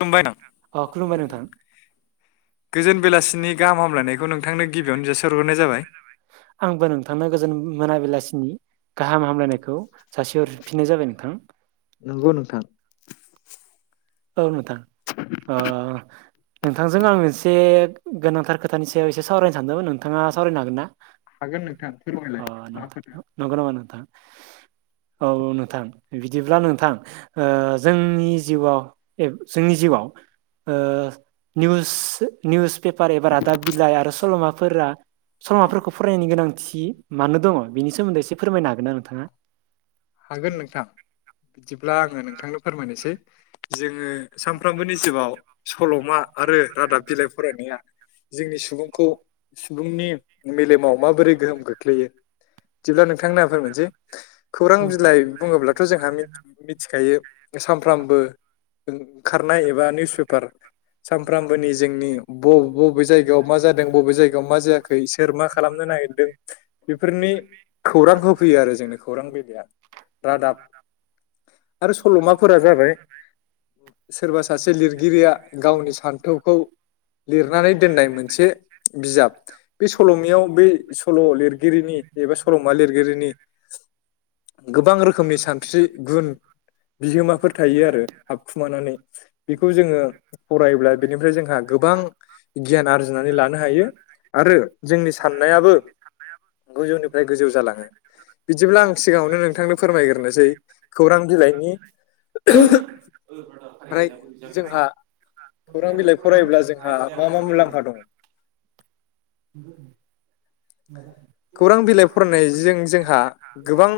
खुलुमबाय नों अ खुलुमबाय नोंथां [inaudible] बेलासिनि गाहाम हामलायनायखौ नोंथांनो गिबियावनो जासिहरग्रोनाय जाबाय। [inaudible] आंबो नोंथांनो गोजोन मोनाबिलासिनि गाहाम हामलायनायखौ सासे हरफिननाय जाबाय नोंथां। नंगौ नोंथां। औ नोंथां आ नोंथांजों आं मोनसे गोनांथार खोथानि सायाव एसे सावरायनो सानदोंमोन नोंथाङा सावरायनो हागोन ना? [inaudible] अ नंगौ नामा नोंथां? औ औ नोंथां बिदिब्ला नोंथां जोंनि जिउआ औ जोंनि जिउआ निउस निउस पेपार एबा रादाब बिलाइ आरो सल'माफोरा सल'माफोरखौ फरायनायनि गोनांथि मानो दंङ बेनि सोमोन्दै एसे फोरमायनो हागोन ना नोंथाङा? हागोन नोंथां बिदिब्ला आंङो नोंथांनो फोरमायनोसै जोंङो सानफ्रोमबोनि जिउाव सलमा आरो रादाब बिलाइ फरायनाया जोंनि सुबुंखौ सुबुंनि मेलेमाव माबोरै गोहोम खोख्लैयो बिदिब्ला नोंथां ना जागायनोसेै खौरां औ बिलाइ बुङोब्लाथ जोंहा मिथिखायो सानफ्रामबो खारनाय एबा निउस पेपार सानफ्रामबोनि जोंनि ब बबे जायगायाव मा जादों बबे जायगायाव मा जायाखै सोर मा खालामनो ना नागिरदों बेफोरनि खौरां होफैयो आरो जोंनो खौरां बिलाइया। रादाब आरो सलमाफोरा जाबाय सोरबा सासे लिर गिरिया गावनि सान्थौखौ लिरनानै दोननाय मोनसे बिजाब बे सलमायाव बै सल लिरगिरिनि एबा सलमा लिरगिरिनि गोबां रोखोमनि सानस्रि गुन बिहोमाफोर थायो आरो आखु लानानै। बेखौ जोंङो फरायोब्ला बिनिफ्राय जोंहा गोबां गियान आरजिनानै लानो हायो। आरो जोंनि साननायाबो गोजौनिफ्राय गोजौ जालांङो। बिदिब्ला आं सिगांङावनो नोंथांनो फोरमायग्रोनोसै खौरां बिलाइनि [unintelligible] फ्राय जोंहा खौरां बिलाइ फरायोब्ला जोंहा मा मा मुलाम्फा दंङ [inaudible] खौरां बिलाइ फरायनायजों जोंहा गोबां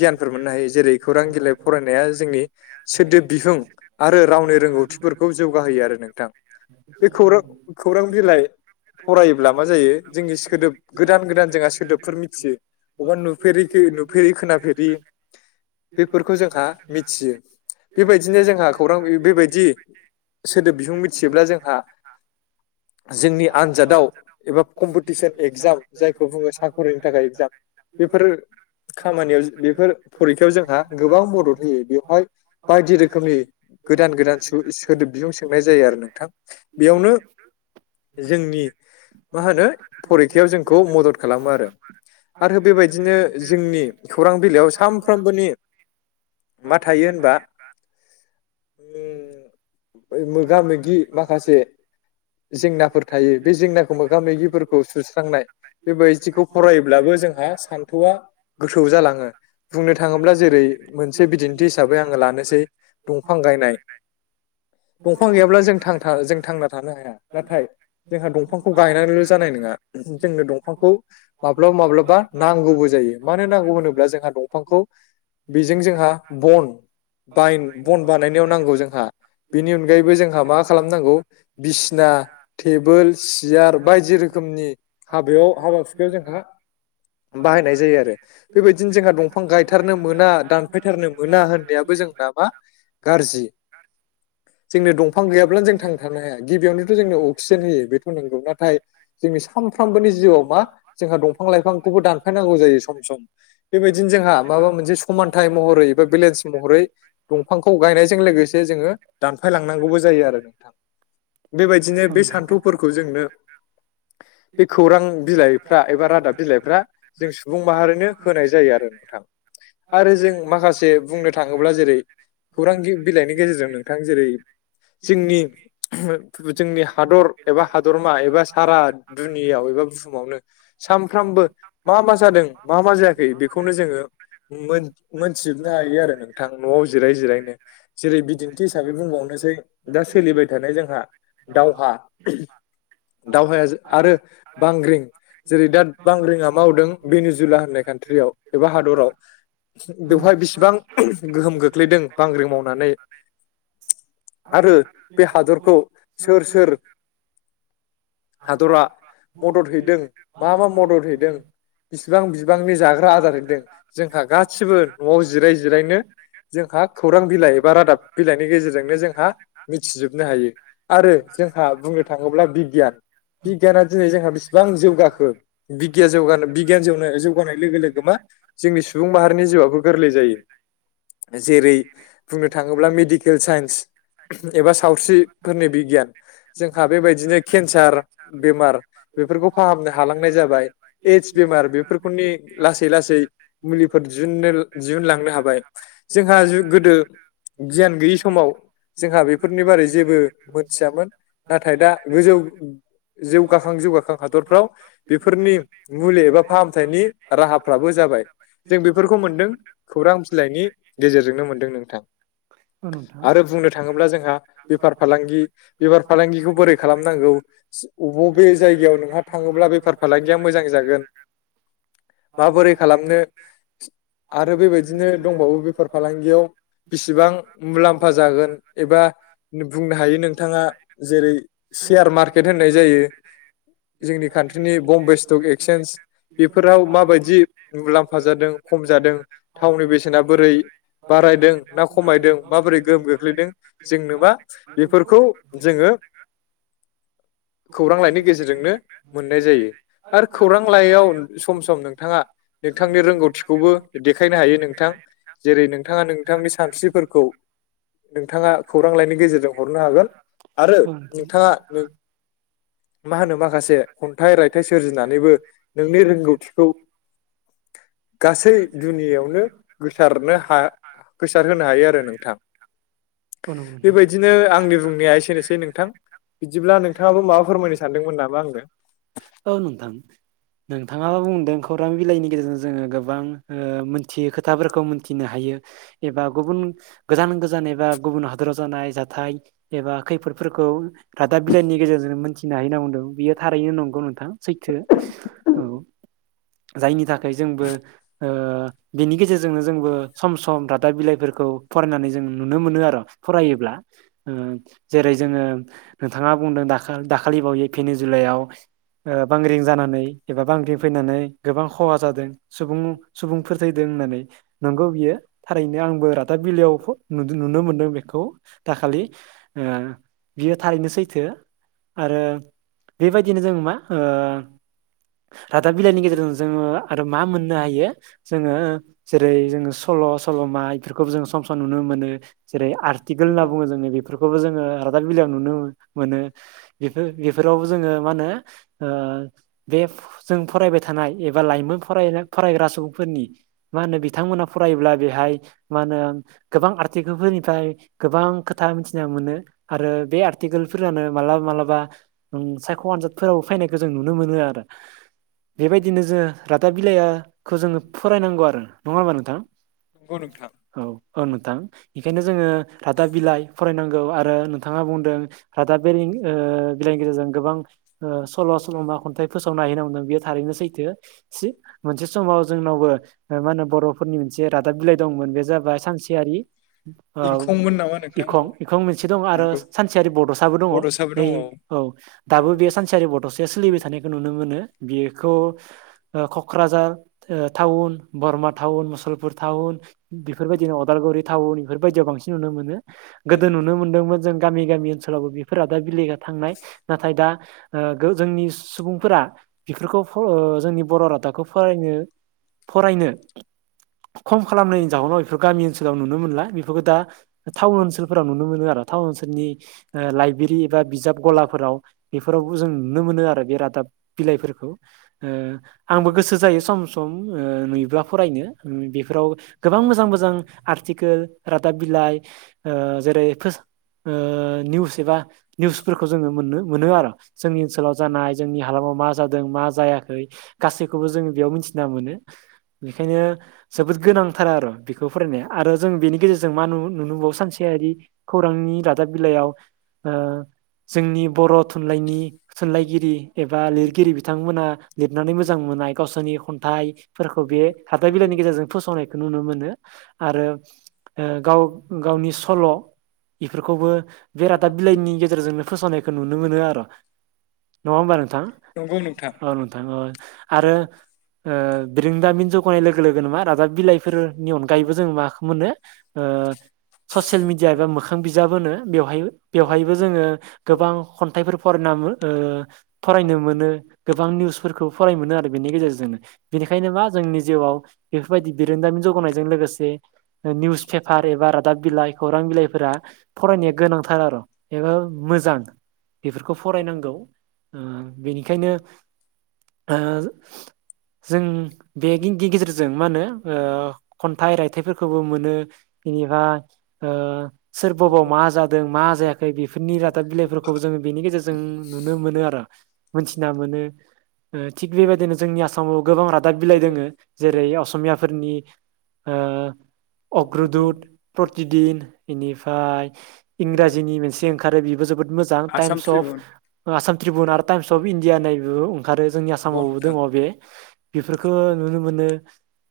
गियानफोर मोननो हायो जेरै खौरां बिलाइ फरायनाया जोंनि सोदोब बिहुं आरो रावनि रोंगौथिफोरखौ जौगाहोयो आरो नोंथां। बे खौरां खौरां बिलाइ फरायोब्ला मा जायो जोंनि सोदोब गोदान गोदान जोंहा सोदोबफोर मिथियो अबेबा नुफेरिखौ नुफेरि खोनाफेरि बेफोरखौ जोंहा मिथियो। बेबायदिनो जोंहा खौरां बेबायदि सोदोब बिहुं मिथियोब्ला जोंहा जोंनि आन्जादाव एबा कम्पिटिसन एगजाम जायखौ बुंङो सान थाखाय एजाम बेफोरो खामानियाव बेफोर फरिखायाव जोंहा गोबां मदद होयो बेवहाय बायदि रोखोमनि गोदान गोदान सोदोब बिजों सोनाय जायो आरो नोंथां बेयावनो जोंनि मा होनो फरे [inaudible] आरो बेबायदिनो जोंनि खौरां बिलाइयाव सानफ्रोमबोनि मा थायो होनबा [inaudible] मोगा मोगि माखासे जेंनाफोर थायो बे जेंनाखौ मोगा मोगिफोरखौ सुस्रांनाय बेबायदिखौ फरायोब्लाबो जोंहा सान्थौआ गोथौ जालांङो बुंनो थांङोब्ला जेरै मोनसे बिदिनो गायनाय [inaudible] दंफां गैयाब्ला जों जों थांना थानो हाया नाथाय जोंहा दंफांखौ गायनानैल' जानाय नङा जोंनो दंफांखौ । माब्लाबा माब्लाबा नांगौबो जायो मानो नांगौ होनोब्ला जोंहा दंफांखौ । बेजों जोंहा बन । बायन बन बानायनायाव नांगौ जोंहा बेनि अनगायैबो जोंहा मा खालामनांगौ बिसिना । बोल सियार बायदि रोखोमनि हाबायाव हाबा हुखायाव जोंहा बाहायनाय जायो आरो बेबायदिनो जोंहा दंफां गायथारनो मोना दानफायथारनो मोना होननायाबो जों । जों नामा गाज्रि जोंनो दंफां गैयाब्लानो जों थांनो थानो हाया गिबियावनोथ' जोंनो अक्सिजेन होयो बेथ' नंगौ नाथाय जोंनि साम । सानफ्रामबोनि जिउआव मा जोंहा दंफां लाइफां खौबो दानफायनांगौ जायो सम सम बेबायदिनो जोंहा माबा मोनसे समानथाय महरै बा बेलेन्स महरै दंफांखौ गायनायजों लोगोसे जोङो दानफाय लांनांगौबो जायो आरो नोंथां । [unintelligible] बे खौरां बिलाइफ्रा एबा रादाब बिलाइफ्रा जों सुबुं माहारिनो होनाय जायो आरो नोंथां । आरो जों माखासे बुंनो थाङोब्ला जेरै खौरां बिलाइनि गेजेरजों नोंथां जेरै जोंनि जोंनि हादर एबा हादरमा एबा सारा दुनियाव एबा । बुहुमावनो सानफ्रामबो मा मा जादों मा मा जायाखै बेखौनो जोङो । मोनथिजोबनो हायो आरो नोंथां न'आव जिराय जिरायनो जेरै बिदिन्थि हिसाबै बुंबावनो । सै दा सोलिबाय थानाय जोंहा दावहा । दावहाया आरो बांग्रिं जेरै दा बांग्रिंआ मावदों बेनिजुला होननाय कान्ट्रियाव एबा हादराव बेवहाय बिसेबां गोहोम गोख्लैदों बांग्रि मावनानै आरो बे हादरखौ सोर सोर हादरा मदद हैदों मा मा मदद हैदों । गनि जाथ आार जोंहा गासिबो न'आव जिराय जिरायनो [unintelligible] [inaudible] जोंहा खौरां बिलाइ एबा रादाब बिलाइनि गेजेरजोंनो जोंहा मिथिजोबनो हायो आरो जोंहा । बुंनो थाङोब्ला बिगियान बिगियाना दिनै जोंहा बेसिबां जौगाखो बिगियान जौग बिगियान जौ जौगानाय लोगो लोगो मा जोंनि सुबुं माहारिनि जिउआबो गोरलै जायो जेरै बुंनो थाङोब्ला मेडिकेल साइन्स एबा सावस्रिफोरनि बिगियान जोंहा बेबायदिनो केन्सार बेमार बेफोरखौ फाहामनो हालां एदस बेमार बेफोरखौनि लासै लासै मुलिफोर दिहुननो दिहुनलांनो हाबाय जोंहा गोदो गियान गैयि समाव जोंहा बेफोरनि बारै जेबो मोनथियामोन नाथाय दा गोजौ जौगाखां जौगाखां हादरफ्राव । बेफोरनि मुलि एबा फाहामथायनि राहाफ्राबो जाबाय जों बेफोरखौ मोनदों खौरां बिलाइनि गेजेरजोंनो मोन्दों नोंथां आरो बुंनो थाङोब्ला जोंहा बेफार अथ फालांगि [inaudible] अबेबे जायगायाव नोंहा थाङोब्ला बेफार फालांगिया मोजां जागोन । माबोरै खालामनो आरो बेबायदिनो दंबावो बेफार फालांगियाव । बेसेबां मुलाम्फा जागोन एबा बुंनो हायो नोंथाङा जेरै सेयार मार्केट होननाय जायो जोंनि कान्ट्रिनि बम्बे स्टक एक्सचेन्ज बेफोर बेफोराव माबायदि जबायाजानो मुलाम्फा जादों खम जादों [inaudible] थावनि बेसेना बोरै बारायदों ना खमायदों माबोरै गोहोम खोख्लैदों जोंनो मा बेफोरखौ जोङो खौरां लाइनि गेजेरजोंनो मोननाय जायो आरो खौरां लाइयाव सम सम नोंथाङा नोंथांनि रोंगौथिखौबो देखायनो हायो नों नोंथां जेरै नोंथाङा नोंथांनि सानस्रिफोरखौ । नोंथाङा खौरां लाइनि गेजेरजों हरनो हागोन आरो औ नोंथां नोंथाङा नों मा होनो माखासे खन्थाइ रायथाइ । [unintelligible] गासै जोंनियावनो हसाबसाबनो हा गोसार होनो हायो आरो नोंथां थां। औ नोंथां बेबायदिनो आंनि बुंनाया एसेनोसै नोंथां [unintelligible] बिदिब्ला नोंथाङाबो माबा फोरमायनो सानदोंमोन नामा आंनो आं नोथां नों थाङाबो बुंदों खौरां बिलाइनि गेजेरजों जोङो गोबां ओ मिनथियै खोथाफोरखौ मिनथिनो हायो। एबा गुबुन गोजान गोजान एबा गुबुन हादराव जानाय जाथाय एबा खैफोदफोरखौ रादाब बिलाइनि गेजेरजों मोनथिनो हायो होनना बुंदों बियो थारैनो नंगौ नोंथां सैथो औ जायनि थाखाय जोंबो ओ बेनि गेजेरजोंनो जोंबो सम सम रादाब बिलाइफोरखौ फरायनानै जों नुनो मोनो आरो फरायोब्ला ओ उम जेरै जोङो नोंथाङा बुं दाखाल दाखालिबावै फैनि जुलाइयाव ओ बांग्रिं जानानै एबा बांग्रिं फैनानै गोबां खहा जादों सुबुं-सुबुंफोर थैदों होननानै नंगौ बियो थारैनो आंबो रादाब बिलाइयाव नुदो नुनो मोनदों बेखौ दाखालि आ बियो थारैनो सैथो आरो बेबायदिनो जों मा ओ रादाब बिलाइनि गेजेरजों जोङो आरो मा मोननो हायो जोङो जेरै सल' सल'मा इफोरखौ जों नुनो मोनो जेरै आरटिकेल होनना बुङो जोङो बेफोरखौबो जोङो रादाब बिलाइयाव नुनो मोनो। बेफोर बेफोराव जोङो मा होनो ओ बे जों फरायबाय थानाय एबा लाइमोन फरायग्रा फरायग्रा सुबुंफोरनि मा होनो बिथांमोना फरायोब्ला बेहाय मा होनो गोबां आरटिकेल फोरनिफ्राय गोबां खोथा मिथिना मोनो आरो बे आर्टिकेलफोरानो मा लाबा मालाबा उम सायख' आनजादफोरावो फैनायखौ जों नुनो मोनो आरो बेबायदिनो जों रादाब बिलाइयाखौ जोङो फरायनांगौ आरो नङा होमबा नोंथां नंगौ नोंथां। औ औ नोंथां बेखायनो जोङो रादाब बिलाइ फरायनांगौ आरो नोंथाङा बुंदों दा बे ओ बिलाइनि गेजेरजों ओ गोबां सल' सल'मा खन्थाइ फोसावना हायो होनना बुंदों बेयो थारैनो सैथो सि मोनसे समाव जोंनावबो मा होनो बर'फोरनि मोनसे रादाब बिलाइ दंमोन बे जाबाय सानसे [unintelligible] आ इंखंमोन नामा नोंथां इखं नंगौ इखं मोनसे दं आरो सानसेयारि बड'साबो दङ बड'साबो नै दङ औ दाबो बे सानसेयारि बड'साया सोलिबाय थानायखौ नुनो मोनो बिखौ क'क्राझार ओ टाउन बरमा टाउन मुसलपुर टाउन बेफोरबायदिनो अदालगुरि टाउन बेफोरबादियाव बांसिन नुनो मोनो गोदो नुनो मोनदोंमोन जों गामि गामि ओनसोलावबो बेफोर दा बिलेगा थांनाय नाथाय दा ओ गो जोंनि सुबुंफोरा बिफोरखौ ओ जोंनि बर' रादाबखौ फरानो फरायनो खम खालामनायनि जाहोननाव बेफोर गामि ओनसोलाव नुनो मोनला बेफोरखौ दा टाउन ओनसोलफोराव नुनो मोनो आरो टाउन ओनसोलनि ओ लाइब्रि एबा बिजाब गलाफोराव बेफोरावबो जों नुनो मोनो आरो बे रादाब बिलाइफोरखौ ओ आंबो गोसो जायो सम सम ओ नुयबा फरायनो बेफोराव गोबां मोजां मोजां आं आरथिखेल रादाब बिलाइ ओ जेरै ओ निउस एबा निउसफोरखौ जोङो मोननो मोनो आरो जोंनि ओनसोलाव जानाय जोंनि हालामाव मा जादों मा जाया गासैखौ बेखायनो जोबोद गोनांथारा आर' बेखौ फरायनाया आरो जों बेनि गेजेरजों मा नु नुनो मोनबावो सानसे यारि खौरांनि रादाब बिलाइयाव ओ जोंनि बर' थुनलाइनि थुनलायगिरि एबा लिरगिरि बिथांमोना लिरनानै मोजां मोननाय गावसोरनि खन्थाइफोरखौ बे रादाब बिलाइनि गेजेरजों फोसावनायखौ नुनो मोनो। आरो ओ गाव-गावनि सल' इफोरखौबो बे रादाब बिलाइनि गेजेरजोंनो फोसावनायखौ नुनो मोनो आर' नङा होमबा नोथां नंगौ नोंथां औ नोंथां अ आरो ओ बिरोंदामिन जौगानाय लोगो लोगोनो मा रादाब बिलाइफोरनि अनगायैबो जों माखो मोनो ओ ओ ससियेल मिडिया एबा मोखां बिजाब होनो बेवहाय बेवहायबो जोङो गोबां खन्थाइफोर [unintelligible] ओ फरायनो मोनो गोबां निउसफोर फरायनो मोनो आरो बेनि गेजेरजोंनो बेनिखायनो मा जोंनि जिउआव बेफोरबायदि बिरोंदामिन जौगानायजों लोगोसे ओ निउस फेपार एबा रादाब बिलाइ खौरां बिलाइफोरा फरायनाया गोनांथार आर' ए मोजां बेफोरखौ फरायनांगौ उम बेनिखायनो ओ जों बे [unintelligible] गेजेरजों मा होनो ओ खन्थाइ रायथाइफोरखौबो मोनो बेनिफाय ओ सोर बबाव मा जादों मा जायाखै बेफोरनि रादाब बिलाइफोरखौबो जोङो बेनि गेजेरजों नुनो मोनो आरो मोनथिना मोनो ओ थिग बेबायदिनो जोंनि आसामाव गोबां रादाब बिलाइ दोङो जेरै असमियाफोरनि ओ अग्रदुत प्रतिदिन इनिफाय इंराजिनि मोनसे ओंखारो बेबो जो बोद मोजां टाइम्स अफ ओ आसाम त्रिबुन आरो टाइम्स अफ इण्डिया होननायबो ओंखारो जोंनि आसामावबो दोङ बे बेफोरखो नुनो मोनो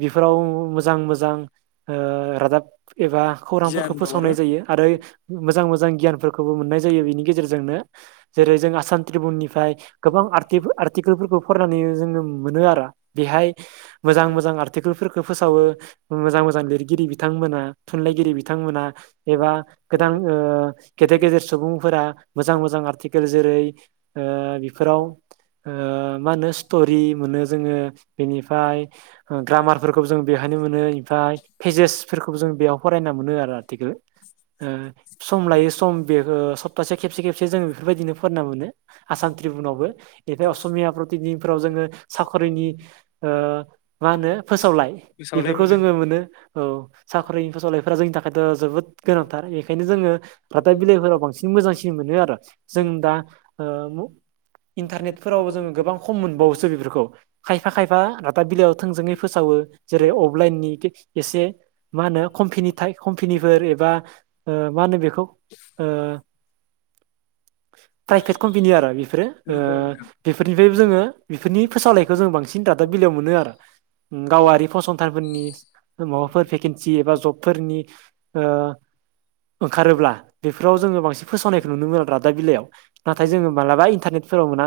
बेफोराव मोजां मोजां ओ रादाब एबा खौरांफोरखौ फोसावनाय जायो आरो मोजां मोजां गियानफोरखौबो मोननाय जायो बिनि गेजेरजों जेरै जों आसाम त्रिबुननिफ्राय गोबां आर्टि-आर्टिकोलफोरखौ फरायनानै जोङो मोनो आरो बेहाय मोजां मोजां आर्टिकोलफोरखो फोसावो मोजां मोजां लिरगिरि बिथांमोना थुनलाइगिरि बिथांमोना एबा गोदान ओ गेदेर गेदेर सुबुंफोरा मोजां मोजां आर्टिकोल जेरै ओ बिफोराव ओ मा होनो स्ट'रि मोनो जोङो बेनिफाय हो ग्रामारफोरखौबो जों बेवहायनो मोनो ओमफाय फेजेसफोरखौबो जों बेयाव फरायना मोनो आरो आर्टिकोल ओ सम लायो सम बे ओ सप्तासेयाव खेबसे खेबसे जों इफोरबायदिनो फरायना मोनो आसाम त्रिबुनावबो ओमफाय असमिया प्रतिदिनफोराव जोङो साखरिनि ओ मा मा होनो फोसावलाय बेफोरखौ जोङो मोनो औ साख्रिनि फोसावलायफोरा जोंनि थाखायथ' जोबोद गोनांथार बेखायनो जोङो रादाब बिलाइफोराव बांसिन मोजांसिन मोनो आरो जों दा ओ [unintelligible] इन्टारनेटफोरावबो जोङो गोबां खम मोनबावोसो बेफोरखौ खायफा खायफा रादाब बिलाइआ थोंजोङै फोसावो जेरै अफलाइनि एसे मा होनो खमफिनिथाइ खमफिनिफोर एबा ओ अ मा होनो बेखौ ओ प्राइभेट कम्पेनि आरो बेफोरो ओ बेफोरनिफ्रायबो जोङो बेफोरनि फोसावलायखौ जों बांसिन दा रादाब बिलाइयाव मोनो आरो उम गावारि फसंथानफोरनि माबाफोर भेकेन्सि एबा जबफोरनि ओ ओंखारोब्ला बेफोराव जोङो बांसिन फोसावनायखौ नुनो मोनो रादाब बिलायाव नाथाइ जोङो मालाबा इन्टारनेटफोराव मोना